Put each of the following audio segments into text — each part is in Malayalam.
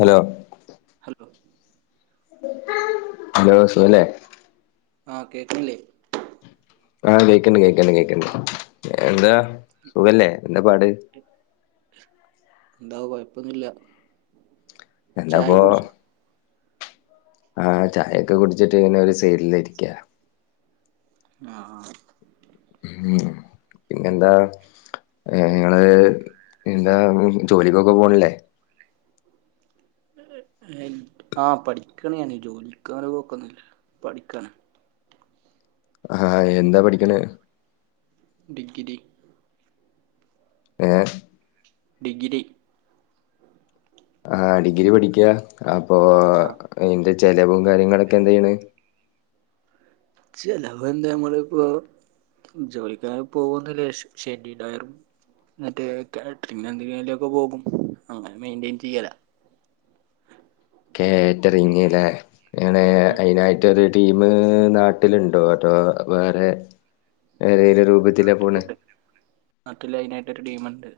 ഹലോ ഹലോ ഹലോ സുഖല്ലെ ആഹ് കേക്കണില്ലേ ആഹ് കേക്കണ്ട് കേക്കണ്ട് കേക്കണ്ട് എന്താ സുഖല്ലേ എന്താ പാട് എന്താ കൊഴപ്പൊന്നുല്ല. എന്താപ്പൊ ആഹ് ചായൊക്കെ കുടിച്ചിട്ട് ഇങ്ങനെ ഒരു സെയിഡിൽ ഇരിക്കാ ആഹ് ആഹ് ഉം പിന്നെന്താ നിങ്ങള് എന്താ ജോലി [unintelligible] പോണില്ലേ? ആ പഠിക്കണ് ഞാന് ജോലിക്കങ്ങനെ പോക്കൊന്നില്ല പഠിക്കാണ്. ആഹ് എന്താ പഠിക്ക്ണേ ടിഗ്രി ഏ ഡിഗ്രി ആഹ് ഡിഗ്രി പഠിക്കാ അപ്പൊ ആ നിന്റെ ചെലവും കാര്യങ്ങളൊക്കെ എന്താണ് ചെയ്യണത് ചെലവ് എന്താ നമ്മളിപ്പോ ജോലിക്കങ്ങനെ പോവുന്നില്ല ശനി ഞായറും എന്നിട്ട് കാറ്ററിങ് എന്തെങ്കിലുംക്കെ പോകും അങ്ങനെ മെയിൻന്റെയിൻ ചെയ്യല കേറ്ററിങ്ങല്ലേ ങ്ങനെ ഉം അയിനായിട്ടൊരു ടീമ് നാട്ടിലുണ്ടോ അതോ വേറെ ഏതേലും ഉണ്ട് രൂപത്തിലാ പോണെ നാട്ടിലുണ്ട്. നാട്ടില് അയിനായിട്ടൊരു ടീമുണ്ട്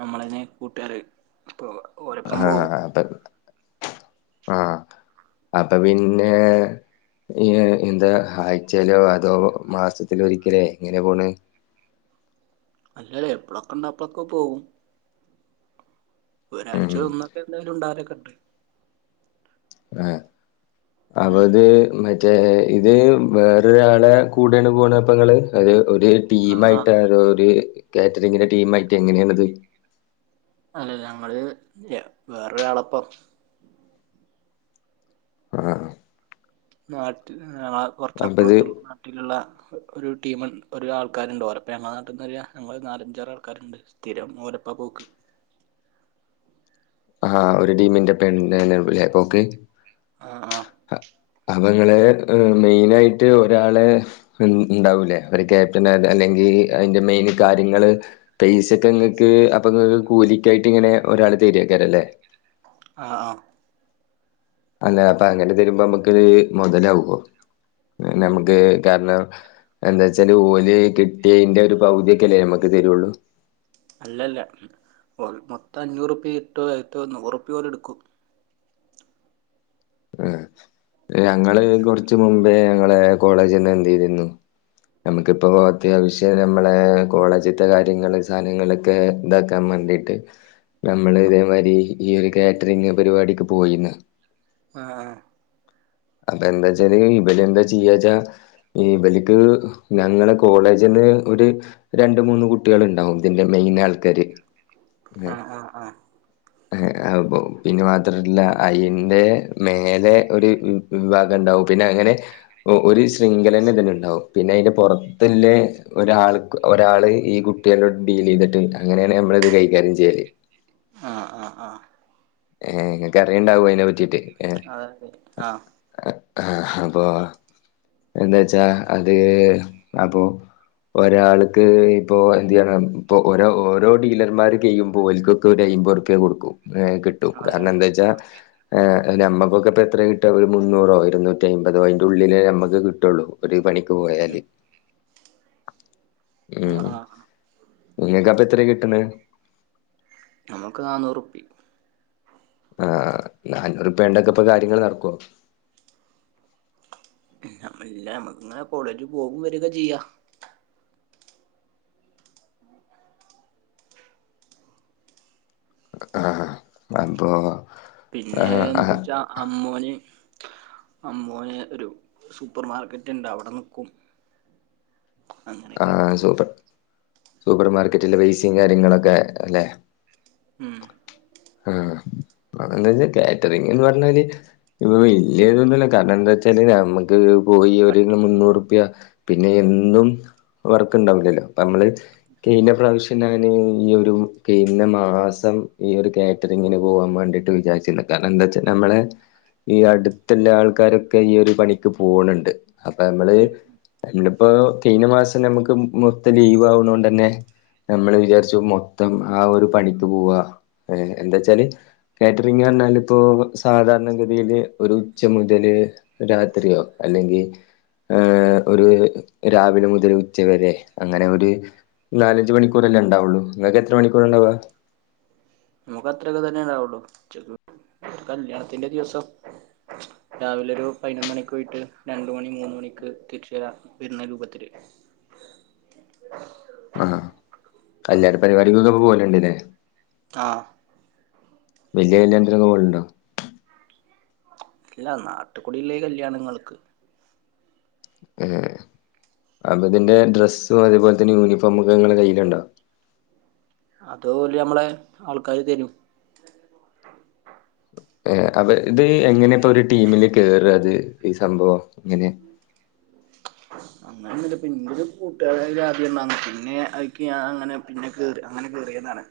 നമ്മളന്നെ കൂട്ടാര് പ്പോ ഓൽ ആഹ് അതെ ആഹ് അപ്പൊ പിന്നെ ഈ എന്താ ആഴ്ചയിലോ അതോ മാസത്തിൽ ഒരിക്കലോ എങ്ങനെ പോണ് അല്ലല്ലേ എപ്പഴൊക്കെണ്ടോ അപ്പളൊക്കെ പോവും ഉം ഒരാഴ്ച ഒന്നൊക്കെ എന്തായാലും ഉണ്ടാവരൊക്കെണ്ട്. ആഹ് ഉം അപ്പത് മ മറ്റേ ഇത് വേറൊരാളെ കൂടെയാണ് പോണപ്പങ്ങള് അത് ഒരു ആഹ് ടീമായിട്ട് ആഹ് അതോ ഒരു കാറ്ററിങ്ങിന്റെ ടീമായിട്ട് എങ്ങനെയാണത്. അല്ലല്ലോ അല്ലെ ഞങ്ങള് വേറൊരാളപ്പം ആഹ് നാട്ടിൽ ആഹ് അപ്പ ഇത് കുറച്ചപ്പുറത്തുള്ള വീട്ടിലുള്ള ഒരു ടീമിൽ ഒരു ആൾക്കാരുണ്ട് ഓരപ്പം ഞങ്ങളുടെ നാട്ടിൽ നിന്ന് ഒരു നാലഞ്ചാറ് ആൾക്കാരുണ്ട് സ്ഥിരം ഓലപ്പ പോക്ക് ആഹ് ഒരുടീമിന്റെ [unintelligible] പോക്ക് ആഹ് ആഹ് അ അപ്പങ്ങള് മെയിനായിട്ട് ഒരാളെ ഉം ഉണ്ടാവൂലേ ഒര് ക്യാപ്റ്റന് അല്ലെങ്കിൽ അതിന്റെ മെയിൻ കാര്യങ്ങള് പെയ്സക്കെ ഇങ്ങക്ക് അപ്പൊ കൂലിക്കായിട്ട് ഇങ്ങനെ ഒരാൾ തരിയാക്കരല്ലേ ആഹ് ആഹ് ആഹ് അല്ല അപ്പ അങ്ങനെ തരുമ്പോ നമ്മക്ക് മുതലാവോ നമ്മക്ക് കാരണം എന്താച്ചാല് ഓല് കിട്ടിയയിന്റെ ഒരു പകുതിയൊക്കെ അല്ലേ മ്മക്ക് തരോള്ളൂ അല്ലല്ല മോൽ മൊത്തം അഞ്ഞൂറുപ്പി കിട്ടും അത്തു ഒരു നൂറുപ്പി ഓല് എടുക്കും ഈഹ് ഞങ്ങള് കൊറച്ച് മുമ്പേ ഞങ്ങളെ കോളേജ്ന്ന് എന്ത് ചെയ്തിരുന്നു നമുക്കിപ്പോ അത്യാവശ്യം നമ്മളെ കോളേജത്തെ കാര്യങ്ങൾ സാധനങ്ങള് ക്കെ ഇതാക്കാൻ വേണ്ടിട്ട് നമ്മള് ഇതേമാതിരി ഈ ഒരു കാറ്ററിങ് പരിപാടിക്ക് പോയിന്ന് ആഹ് അപ്പൊ എന്താച്ചാല് ഇവ ല് എന്താ ചെയ്യച്ചാ ഇബാല്ക്ക് ഞങ്ങളെ കോളേജ്ന്ന് ഒരു രണ്ട് മൂന്ന് കുട്ടികൾ ഉണ്ടാവും ഇതിന്റെ മെയിൻ ആൾക്കാര് ഏഹ് ആഹ് ആഹ് ആഹ് പിന്നെ മാത്രല്ല അയന്റെ മേലെ ഒരു വിഭാഗം ഉണ്ടാവും പിന്നെ അങ്ങനെ ഒരു ശൃംഖലന്നെ ഇതില് ഇണ്ടാവും പിന്നെ അതിന്റെ പുറത്ത് ഇല്ലേ ഒരാൾക്ക് ഒരാള് ഈ കുട്ടികളോട് ഡീൽ ചെയ്തിട്ട് അങ്ങനെയാണ് നമ്മള് ഇത് കൈകാര്യം ചെയ്യല് ആഹ് ആഹ് ആഹ് ഏഹ് നിങ്ങൾക്ക് അറിയുണ്ടാവും അതിനെ പറ്റീട്ട് അതെ ആഹ് ആഹ് അപ്പൊ എന്താ വച്ചാ അത് അപ്പൊ ഒരാൾക്ക് ഇപ്പൊ എന്ത്യാണ് ഇപ്പൊ ഓരോ ഓരോ ഡീലർമാർ കയിയുമ്പോല്ക്കും ഒരു അമ്പത് റുപ്യ കൊടുക്കും കിട്ടും അതെ കാരണം അതെ എന്താ വെച്ചാൽ ഏഹ് നമ്മക്കൊക്കെ ഇപ്പ എത്ര കിട്ട ഒരു മുന്നൂറോ ഇരുന്നൂറ്റി അമ്പതോ അതിന്റുള്ളിലെ നമ്മുക്ക് കിട്ടോള്ളൂ ഒരു പണിക്ക് പോയല് ആഹ് ഉം ആഹ് ആഹ് നിങ്ങക്ക് അപ്പ എത്രയ കിട്ടണ് നമുക്ക് നന്നൂറുപ്പി ആഹ് നാന്നൂറ്പ്പണ്ടെക്കെ ഇപ്പോ കാര്യങ്ങൾ നടക്കോ ഇല്ല നമക്ക് ഇങ്ങനെ കോളേജ് പോകും വരെക്കെ ചെയ്യാം ആഹ് അപ്പൊ ആ പിന്നെ ആ എന്ത്ച്ച അമ്മോന് അമ്മോന് ഒരു സൂപ്പർമാർക്കറ്റ് ഉണ്ട് അവിടെ നിക്കും അങ്ങനെയൊക്കെ ആഹ് സൂപ്പർ സൂപ്പർ മാർക്കറ്റിലെ വൈസിയും കാര്യങ്ങളൊക്കെ അല്ലെ ഉം ആഹ് അതന്താ വച്ചാ കാറ്ററിങ്ന്ന് പറഞ്ഞാല് ഇപ്പം വലയതൊന്നല്ല കാരണം എന്താ വെച്ചാല് നമുക്ക് പോയി അവരി പട്ടിപ്പണിയാണ് മുന്നൂറുപ്യ പിന്നെ എന്നും വർക്ക് ഇണ്ടാവില്ലല്ലോ അപ്പം നമ്മള് കയിഞ്ഞ പ്രാവശ്യം ഞാന് ഈ ഒരു കഴുന്ന മാസം ഈ ഒരു കാ [unintelligible] ഇങ്ങന പോവാൻ വേണ്ടിട്ട് വിചാരിച്ചിക്ക്ണ് കാരണം എന്താച്ചാ നമ്മളെ ഈ അടുത്തുള്ള ആൾക്കാരൊക്കെ ഈ ഒരു പണിക്ക് പോണ്‌ണ്ട് അപ്പൊ മ്മള് ഉം ഇന്നിപ്പോ കഴിഞ്ഞ മാസം നമ്മുക്ക് മൊത്തം ലീവാവ്ണൊണ്ടന്നെ നമ്മള് വിചാരിച്ചു മൊത്തം ആ ഒരു പണിക്ക് പോവാ ഏഹ് എന്താ വച്ചാല് കാറ്ററിങ് പറഞ്ഞാൽ ഇപ്പൊ സാധാരണ ഗതിയില് ഒരു ഉച്ച മുതല് രാത്രിയോ അല്ലെങ്കിൽ ഈഹ് ഒരു രാവിലെ മുതൽ ഉച്ച വരെ അങ്ങനെ ഒരു നാലഞ്ച് മണിക്കൂറല്ലേ ഉണ്ടാവുള്ളൂ നിങ്ങൾക്ക് എത്ര മണിക്കൂറാ ഉണ്ടാവ നമുക്ക് അത്രക്കെ തന്നെ ആവുള്ളു കല്യാണത്തിന്റെ ദിവസം രാവിലെ ഒരു പതിനൊന്ന് മണിക്ക് പോയിട്ട് രണ്ട് മണി മൂന്ന് മണിക്ക് തിരിച്ചു വരാം വരുന്ന രൂപത്തില് ആഹ് കല്യാണ പരിപാടിക്കൊക്കെ പോലുണ്ട്ല്ലേ ആഹ് വലിയ കല്യാണത്തിനൊക്കെ പോവാലുണ്ടോ ഇല്ല നാട്ടുകുടില്ലെ ഈ കല്യാണങ്ങൾക്ക് ഹ്ഹെ അതുപിന്നെ ഡ്രസ്സുംഅതേപോൽതന്നെ യൂണിഫോമൊക്കെ ഇങ്ങളെകയ്യിലുണ്ടോ? അത്ഓല്നമ്മളെ ആൾക്കാര്തരും ഏഹ് അത് ഇത്എങ്ങനെപ്പൊരു ടീമില്കേറഅത് ഈസംഭവം ഇങ്ങനെ? അങ്ങനെന്നുല്ല പ്പൻ്റെരു കൂട്ടുകാര ആദ്യ ഇണ്ടാ പിന്നെ അയ്ക്ക് ഞാനങ്ങനെ പിന്നെ കേറി അങ്ങനെകെറിയതാണ്.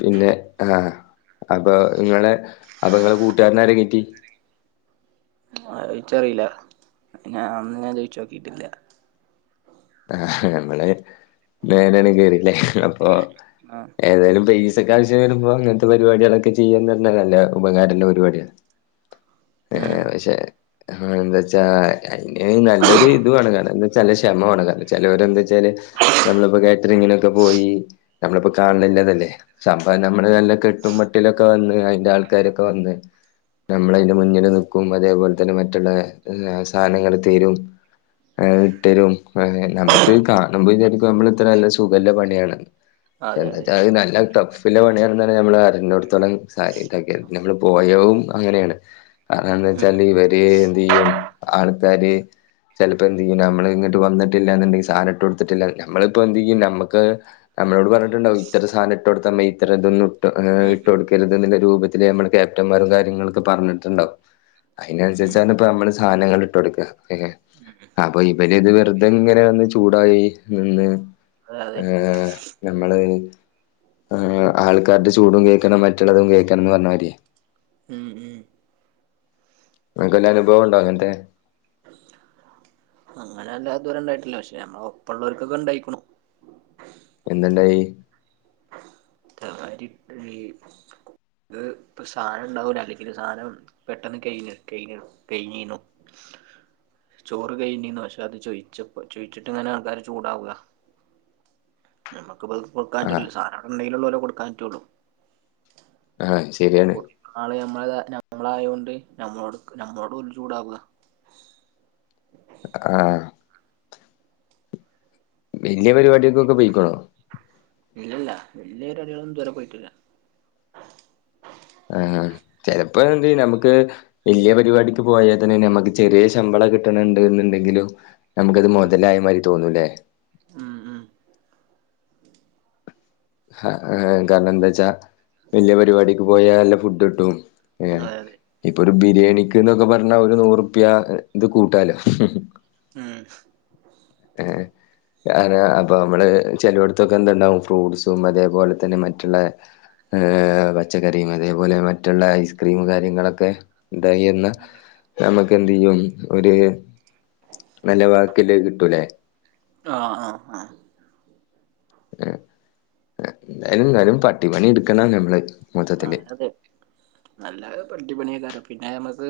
പിന്നെ ആഹ് അപ്പൊഇങ്ങളെ അപ്പങ്ങളെകൂട്ടുകാരനാരകേറ്റി? അഹ്ച്ചാറീലാ ഞാൻഅതൊന്നും ചോയ്ച്ചോക്കിട്ടില്ല ആഹ് നമ്മള് മെല്ലേണ് കേയറില്ലേഅപ്പൊ ആഹ് ഏതെലും പൈസക്കാവശ്യംവരുമ്പോ ഇങ്ങൻത്തെ പരിപാടികളൊക്കെ ചെയ്യാന്ന്പറഞ്ഞാ നല്ല ഉപകാരള്ളെപരിപാടിയാണ് ഉം ഏഹ് പക്ഷെ ആഹ് എന്ത്ച്ചാ അയ്ന്നല്ലൊരുഇത് വേണം കാരണംഎന്താച്ചാ നല്ലക്ഷമവാണം കാ ചെലൊര് എന്ത് വെച്ചാല് നമ്മളിപ്പോകാറ്ററിങ്ങിനൊക്കെപോയി നമ്മളിപ്പോകാൺണില്ലതല്ലേ സംഭവംനമ്മള്നല്ല കെട്ടുമ്മട്ടിലൊക്കെവന്ന് അയിന്റെആൾക്കാരൊക്കെവന്ന് നമ്മളയിന്റെ മുന്നില്നിക്കും അതേപോൽതന്നെ മറ്റുള്ള എല്ലാ സാധനങ്ങള്തീരും. അഹ് വിട്ടരും അങ്ങ നമുക്ക്കാണുമ്പോവിചാരിക്കും നമ്മള് ഇത്രനല്ലസുഖല്ലപണിയാണ്. അതെ അതെ എന്താച്ചാല് അത് നല്ലട്ടൊ. പിന്നെ പണിയർഞാല് നമ്മള് അറിഞ്ഞൊടുത്തോളം സാരിഉണ്ടാക്കിയ നമ്മള്പോയവും അങ്ങനെയാണ്. അതെന്തെച്ചാല് ഇവര്എന്ത്യ്യും ആൾക്കാര്. ചിലപ്പോന്തെയ്യും നമ്മള്ഇങ്ങിട്ട് വന്നിട്ടില്ലാന്നുണ്ടെങ്കി സാനട്ടൊട്തിട്ടില്ല നമ്മളിപ്പോന്ത്യ്യും നമ്മ്ക്ക് നമ്മളോട്പറഞ്ഞിട്ടുണ്ടാവും ഇത്രസാനഇട്ടൊടുത്ത മെയ്‌തരതൊന്നു ഇട്ടൊ ഉം അങ്ങനെഇട്ട്കൊടുക്കരുത്ന്നില്ലരൂപത്തി ഇത് നമ്മളെ ക്യാപ്റ്റന്മാരുംകാര്യങ്ങളൊക്കെ പറഞ്ഞിട്ടുണ്ടാവും. ഉം അയിനൻസരിച്ചാണ്ഇപ്പമ്മള് സാനങ്ങള് ഇട്ടൊട്ക്കാ എഹ് അപ്പൊഇവര്ത് വെറു ഇതെങ്ങനെവന്ന്ചൂടായി നിന്ന് അതെ അതെ ഏഹ് നമ്മള്ആൾക്കാരുടെചൂടുംകേക്കണം മറ്റുള്ളതുംകേക്കണംന്ന്പറഞ്ഞമാരിയെ. ഉം ഉം അൻക്ക് വല്ലേഅനുഭവംണ്ടോഅങ്ങൻത്തെ അങ്ങനെല്ലാദുരണ്ടായിട്ടില്ല പക്ഷെനമ്മളെ ഒപ്പ ഉള്ളൊൽക്കൊക്കെ ഉണ്ടായിക്കുണു. എന്ത്ണ്ടായി? [unintelligible] ഇപ്പൊസാനംഉണ്ടാവൂലഅല്ലെങ്കില് സാനംപെട്ടെന്ന് കെഴുഞ്ഞു കെഴുഞ്ഞു കെഴിഞ്ഞീനു. ചോറ്കഴിഞ്ഞീനു പക്ഷെഅത് ചോയിച്ചപ്പോ ചോയിച്ചിട്ട്ങ്ങനെ ആൾക്കാര്ചൂടാവ. നമുക്ക്പ്പത് ആഹ് കൊടുക്കാറ്റുലല്ലോ സാനാംഅവിടെഉണ്ടെയിലുള്ളോള്ളൊ കൊടുക്കൻറ്റുള്ളൂ. ആഹ് ശരിയാണ് കൊടുക്കുന്ന ആൾ നമ്മളായൊണ്ട് നമ്മളോട് നമ്മളോഡോല്ചൂടാവ. ആഹ് വെല്ല്യയ പരിപാടിയാൾക്കൊക്കെ പൊയിക്കണോ? ഇല്ലല്ല വെല്ലിയപാടികളൊന്നുംതുവരെപോയിട്ടില്ല ആഹ് ചെൽപ്പോന്തെയും നമുക്ക് വെല്ലിയ പരിപാടിക്ക്പോയാതന്നെ നമുക്ക്ചെറിയശമ്പളംകിട്ട്ണ് ണ്ട്ന്ന്ണ്ടങ്കിലും. നമുക്ക്ത് ഉം മൊതലായമാരി തോന്നൂംല്ലേ. ഉം ഉം ആഹ കാരണന്ത്ച്ചാ വെല്ലിയപരിപാടിക്ക്പോയാല്ല ഫുഡ്ട്ടും ഏഹ് അതെ അതെ ഇപ്പൊരുബിരിയാണിക്ക്ന്ന്ക്കെ പറഞ്ഞാ ഒരുനൂറുപ്യാ ഇത്കൂട്ടാലോ. ഹ് ഹ് ഹ് ഉം [inaudible] എഹ് [unintelligible] അപ്പൊനമ്മള് ചെലോട്ത്തൊക്കെന്തുണ്ടാവും ഫ്രൂട്സ്സും അതേപോലെതന്നെ മറ്റുള്ള എഹ് പച്ചക്കറിയും അതേപോലെ മറ്റുള്ള ഐസ്ക്രീംമ്മുംകാര്യങ്ങളൊക്കെ. ന്തായിയെന്ന് നമ്മുക്ക്ന്ത്യ്യും ഒരു- നല്ല വാക്ക്ള്ളത് കിട്ടൂലേ ആഹ് ആഹ് ആഹ് എഹ് ഏഹ് എന്തായാലും എന്നാലും പട്ടിപണി എടുക്കണം നമ്മള് മൊത്തത്തില്. നല്ലാ പട്ടിപണിയ്കാരം പിന്നെ നമ്മക്ക്,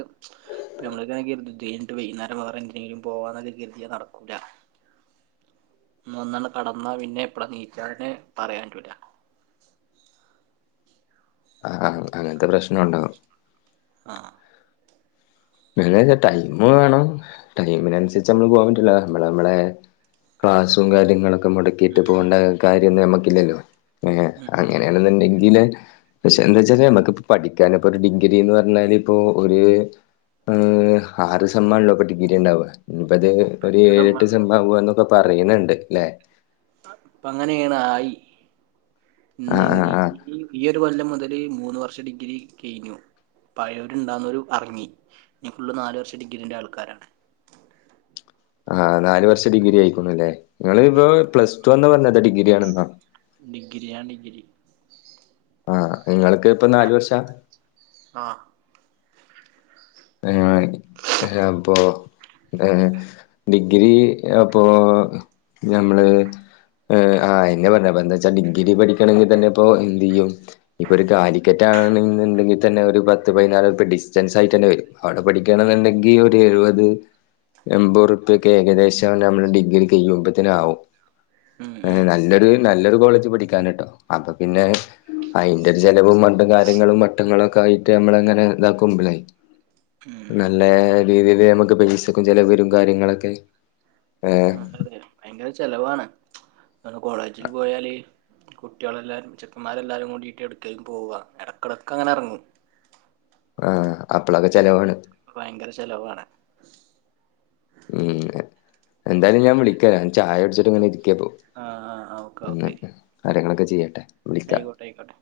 ഇപ്പ നമ്മളൊക്കേണങ്കിൽ, ഇതേയ്ഞ്ഞിട്ട് വൈകുന്നേരം വേറെ എന്തിനങ്കിലും പോവാന്നൊക്കെ കരുതിയ നടക്കൂല. ഇന്ന് വന്നണ്ട് കടന്നാ പിന്നെ എപ്പള നീചാണ് പറയാറ്റൂല ആഹ് ആഹ് അങ്ങനത്തെ പ്രശ്നം ഉണ്ടാവും ആഹ [unintelligible] ടൈമ് വേണം ടൈമിനനുസരിച്ച് നമ്മള് പോകൻ പറ്റൂല നമ്മള നമ്മെളെ ക്ലാസ്സും കാര്യങ്ങളൊക്കെ മുടക്കിയിട്ട് ഉം ഉം പോണ്ട കാര്യന്നും നമ്മക്കില്ലല്ലോ ഏ ഉം ഉം അങ്ങനെയാണെന്ന് ണ്ടങ്കില്, പക്ഷെ എന്താ വച്ചാല്, നമക്കിപ്പോ പഠിക്കാന് ഇപ്പോ ഒരു ഡിഗ്രിന്ന് പറഞ്ഞാല്, ഇപ്പോ ഒര് ഉം ആറ് സമ്മാണല്ലോ ഇപ്പോ ഡിഗ്രി ഇണ്ടാവ. ഇഞ്ഞിപ്പത് ഒരു പെട്ട ഏഴെട്ട് സംഭവാണ് സമ്മാവുമ്പോ ഇങ്ങക്കൊക്കെ. പറയണണ്ട് ല്ലേ. അപ്പ അങ്ങനേണ് ആയി ആഹ് ആഹ് ഇന്നങ്കി ആഹ് ഈ ഈ ഒരു കൊല്ലം മുതല് മൂന്ന് വർഷം ഡിഗ്രി കഴിഞ്ഞു പഴയവരു ഉണ്ടാവുന്നൊരു എറങ്ങി. ഇനി ഫുള്ള് നാല് വർഷ ഡിഗ്രീൻ്റെ ആൾക്കാരാണ്. ആ നാല് വർഷ ഡിഗ്രി ആയിക്കുണുല്ലേ. നിങ്ങളിപ്പോ പ്ലസ് ടു ന്നാ പറഞ്ഞത്, ഡിഗ്രി ആണെന്നോ. ഡിഗ്രി യ ഡിഗ്രി. ആഹ് നിങ്ങൾക്ക് ഇപ്പൊ നാല് വർഷാ ആഹ് [unintelligible] അപ്പൊ ഏ ഡിഗ്രി അപ്പൊ ഞമ്മള് ഏ ആ അയന്നെ പറഞ്ഞ. അപ്പ എന്താച്ചാൽ ഡിഗ്രി പഠിക്കണെങ്കിൽ തന്നെ ഇപ്പോ എന്ത് ചെയ്യും. ഇപ്പൊ ഒരു കാലിക്കറ്റ് ആണന്ന്ണ്ടെങ്കിൽ തന്നെ ഒരു പത്ത് പതിനാലുറുപ്പ്യ ഡിസ്റ്റൻസ് ആയി തന്നെ വരും അവിടെ പഠിക്കാണെന്ന്ണ്ടെങ്കി ഒരു എഴുപത് എൺമ്പത് റുപ്പ്യൊക്കെ ഏകദേശ നമ്മുടെ ഡിഗ്രി കഴിയുമ്പത്തിന് ആകും ഉം ഏ ഉം നല്ലൊരു നല്ലൊരു കോളേജ് പഠിക്കാന് ട്ടോ. അപ്പൊ പിന്നെ, അയിന്റെ ഒരു ചലവും മണ്ടും കാര്യങ്ങളും മട്ടങ്ങളും ഒക്കെ ആയിട്ട് നമ്മള അങ്ങനെ ഇതാക്കും മുമ്പിലായി ഉം നല്ല രീതില് നമ്മക്ക് പൈസക്കും ചെലവരും കാര്യങ്ങളൊക്കെ ഏ അതെ ഭയങ്കര ചെലവാണ്. കോളേജില് പോയാല്. കുട്ടിളല്ലാരും ചെക്കന്മാരെല്ലാരും കൂടീട്ട് എടുകേകും പോവ എടക്കടക്ക് അങ്ങനെ ഇറങ്ങും ആഹ് അപ്പളൊക്കെ ചെലവാണ് ഭയങ്കര ചെലവാണ് ഉം എന്തായാലും ഞാൻ വിളിക്ക ഞാൻ ചായുടിച്ചിട്ട് ഇങ്ങനെ ഇരി ക്കപ്പൊ ആഹ് ആഹ് [unintelligible] കാര്യങ്ങളൊക്കെ ചെയ്യട്ടെ. വിളിക്കാം അയിക്കോട്ടെ, അയിക്കോട്ടെ.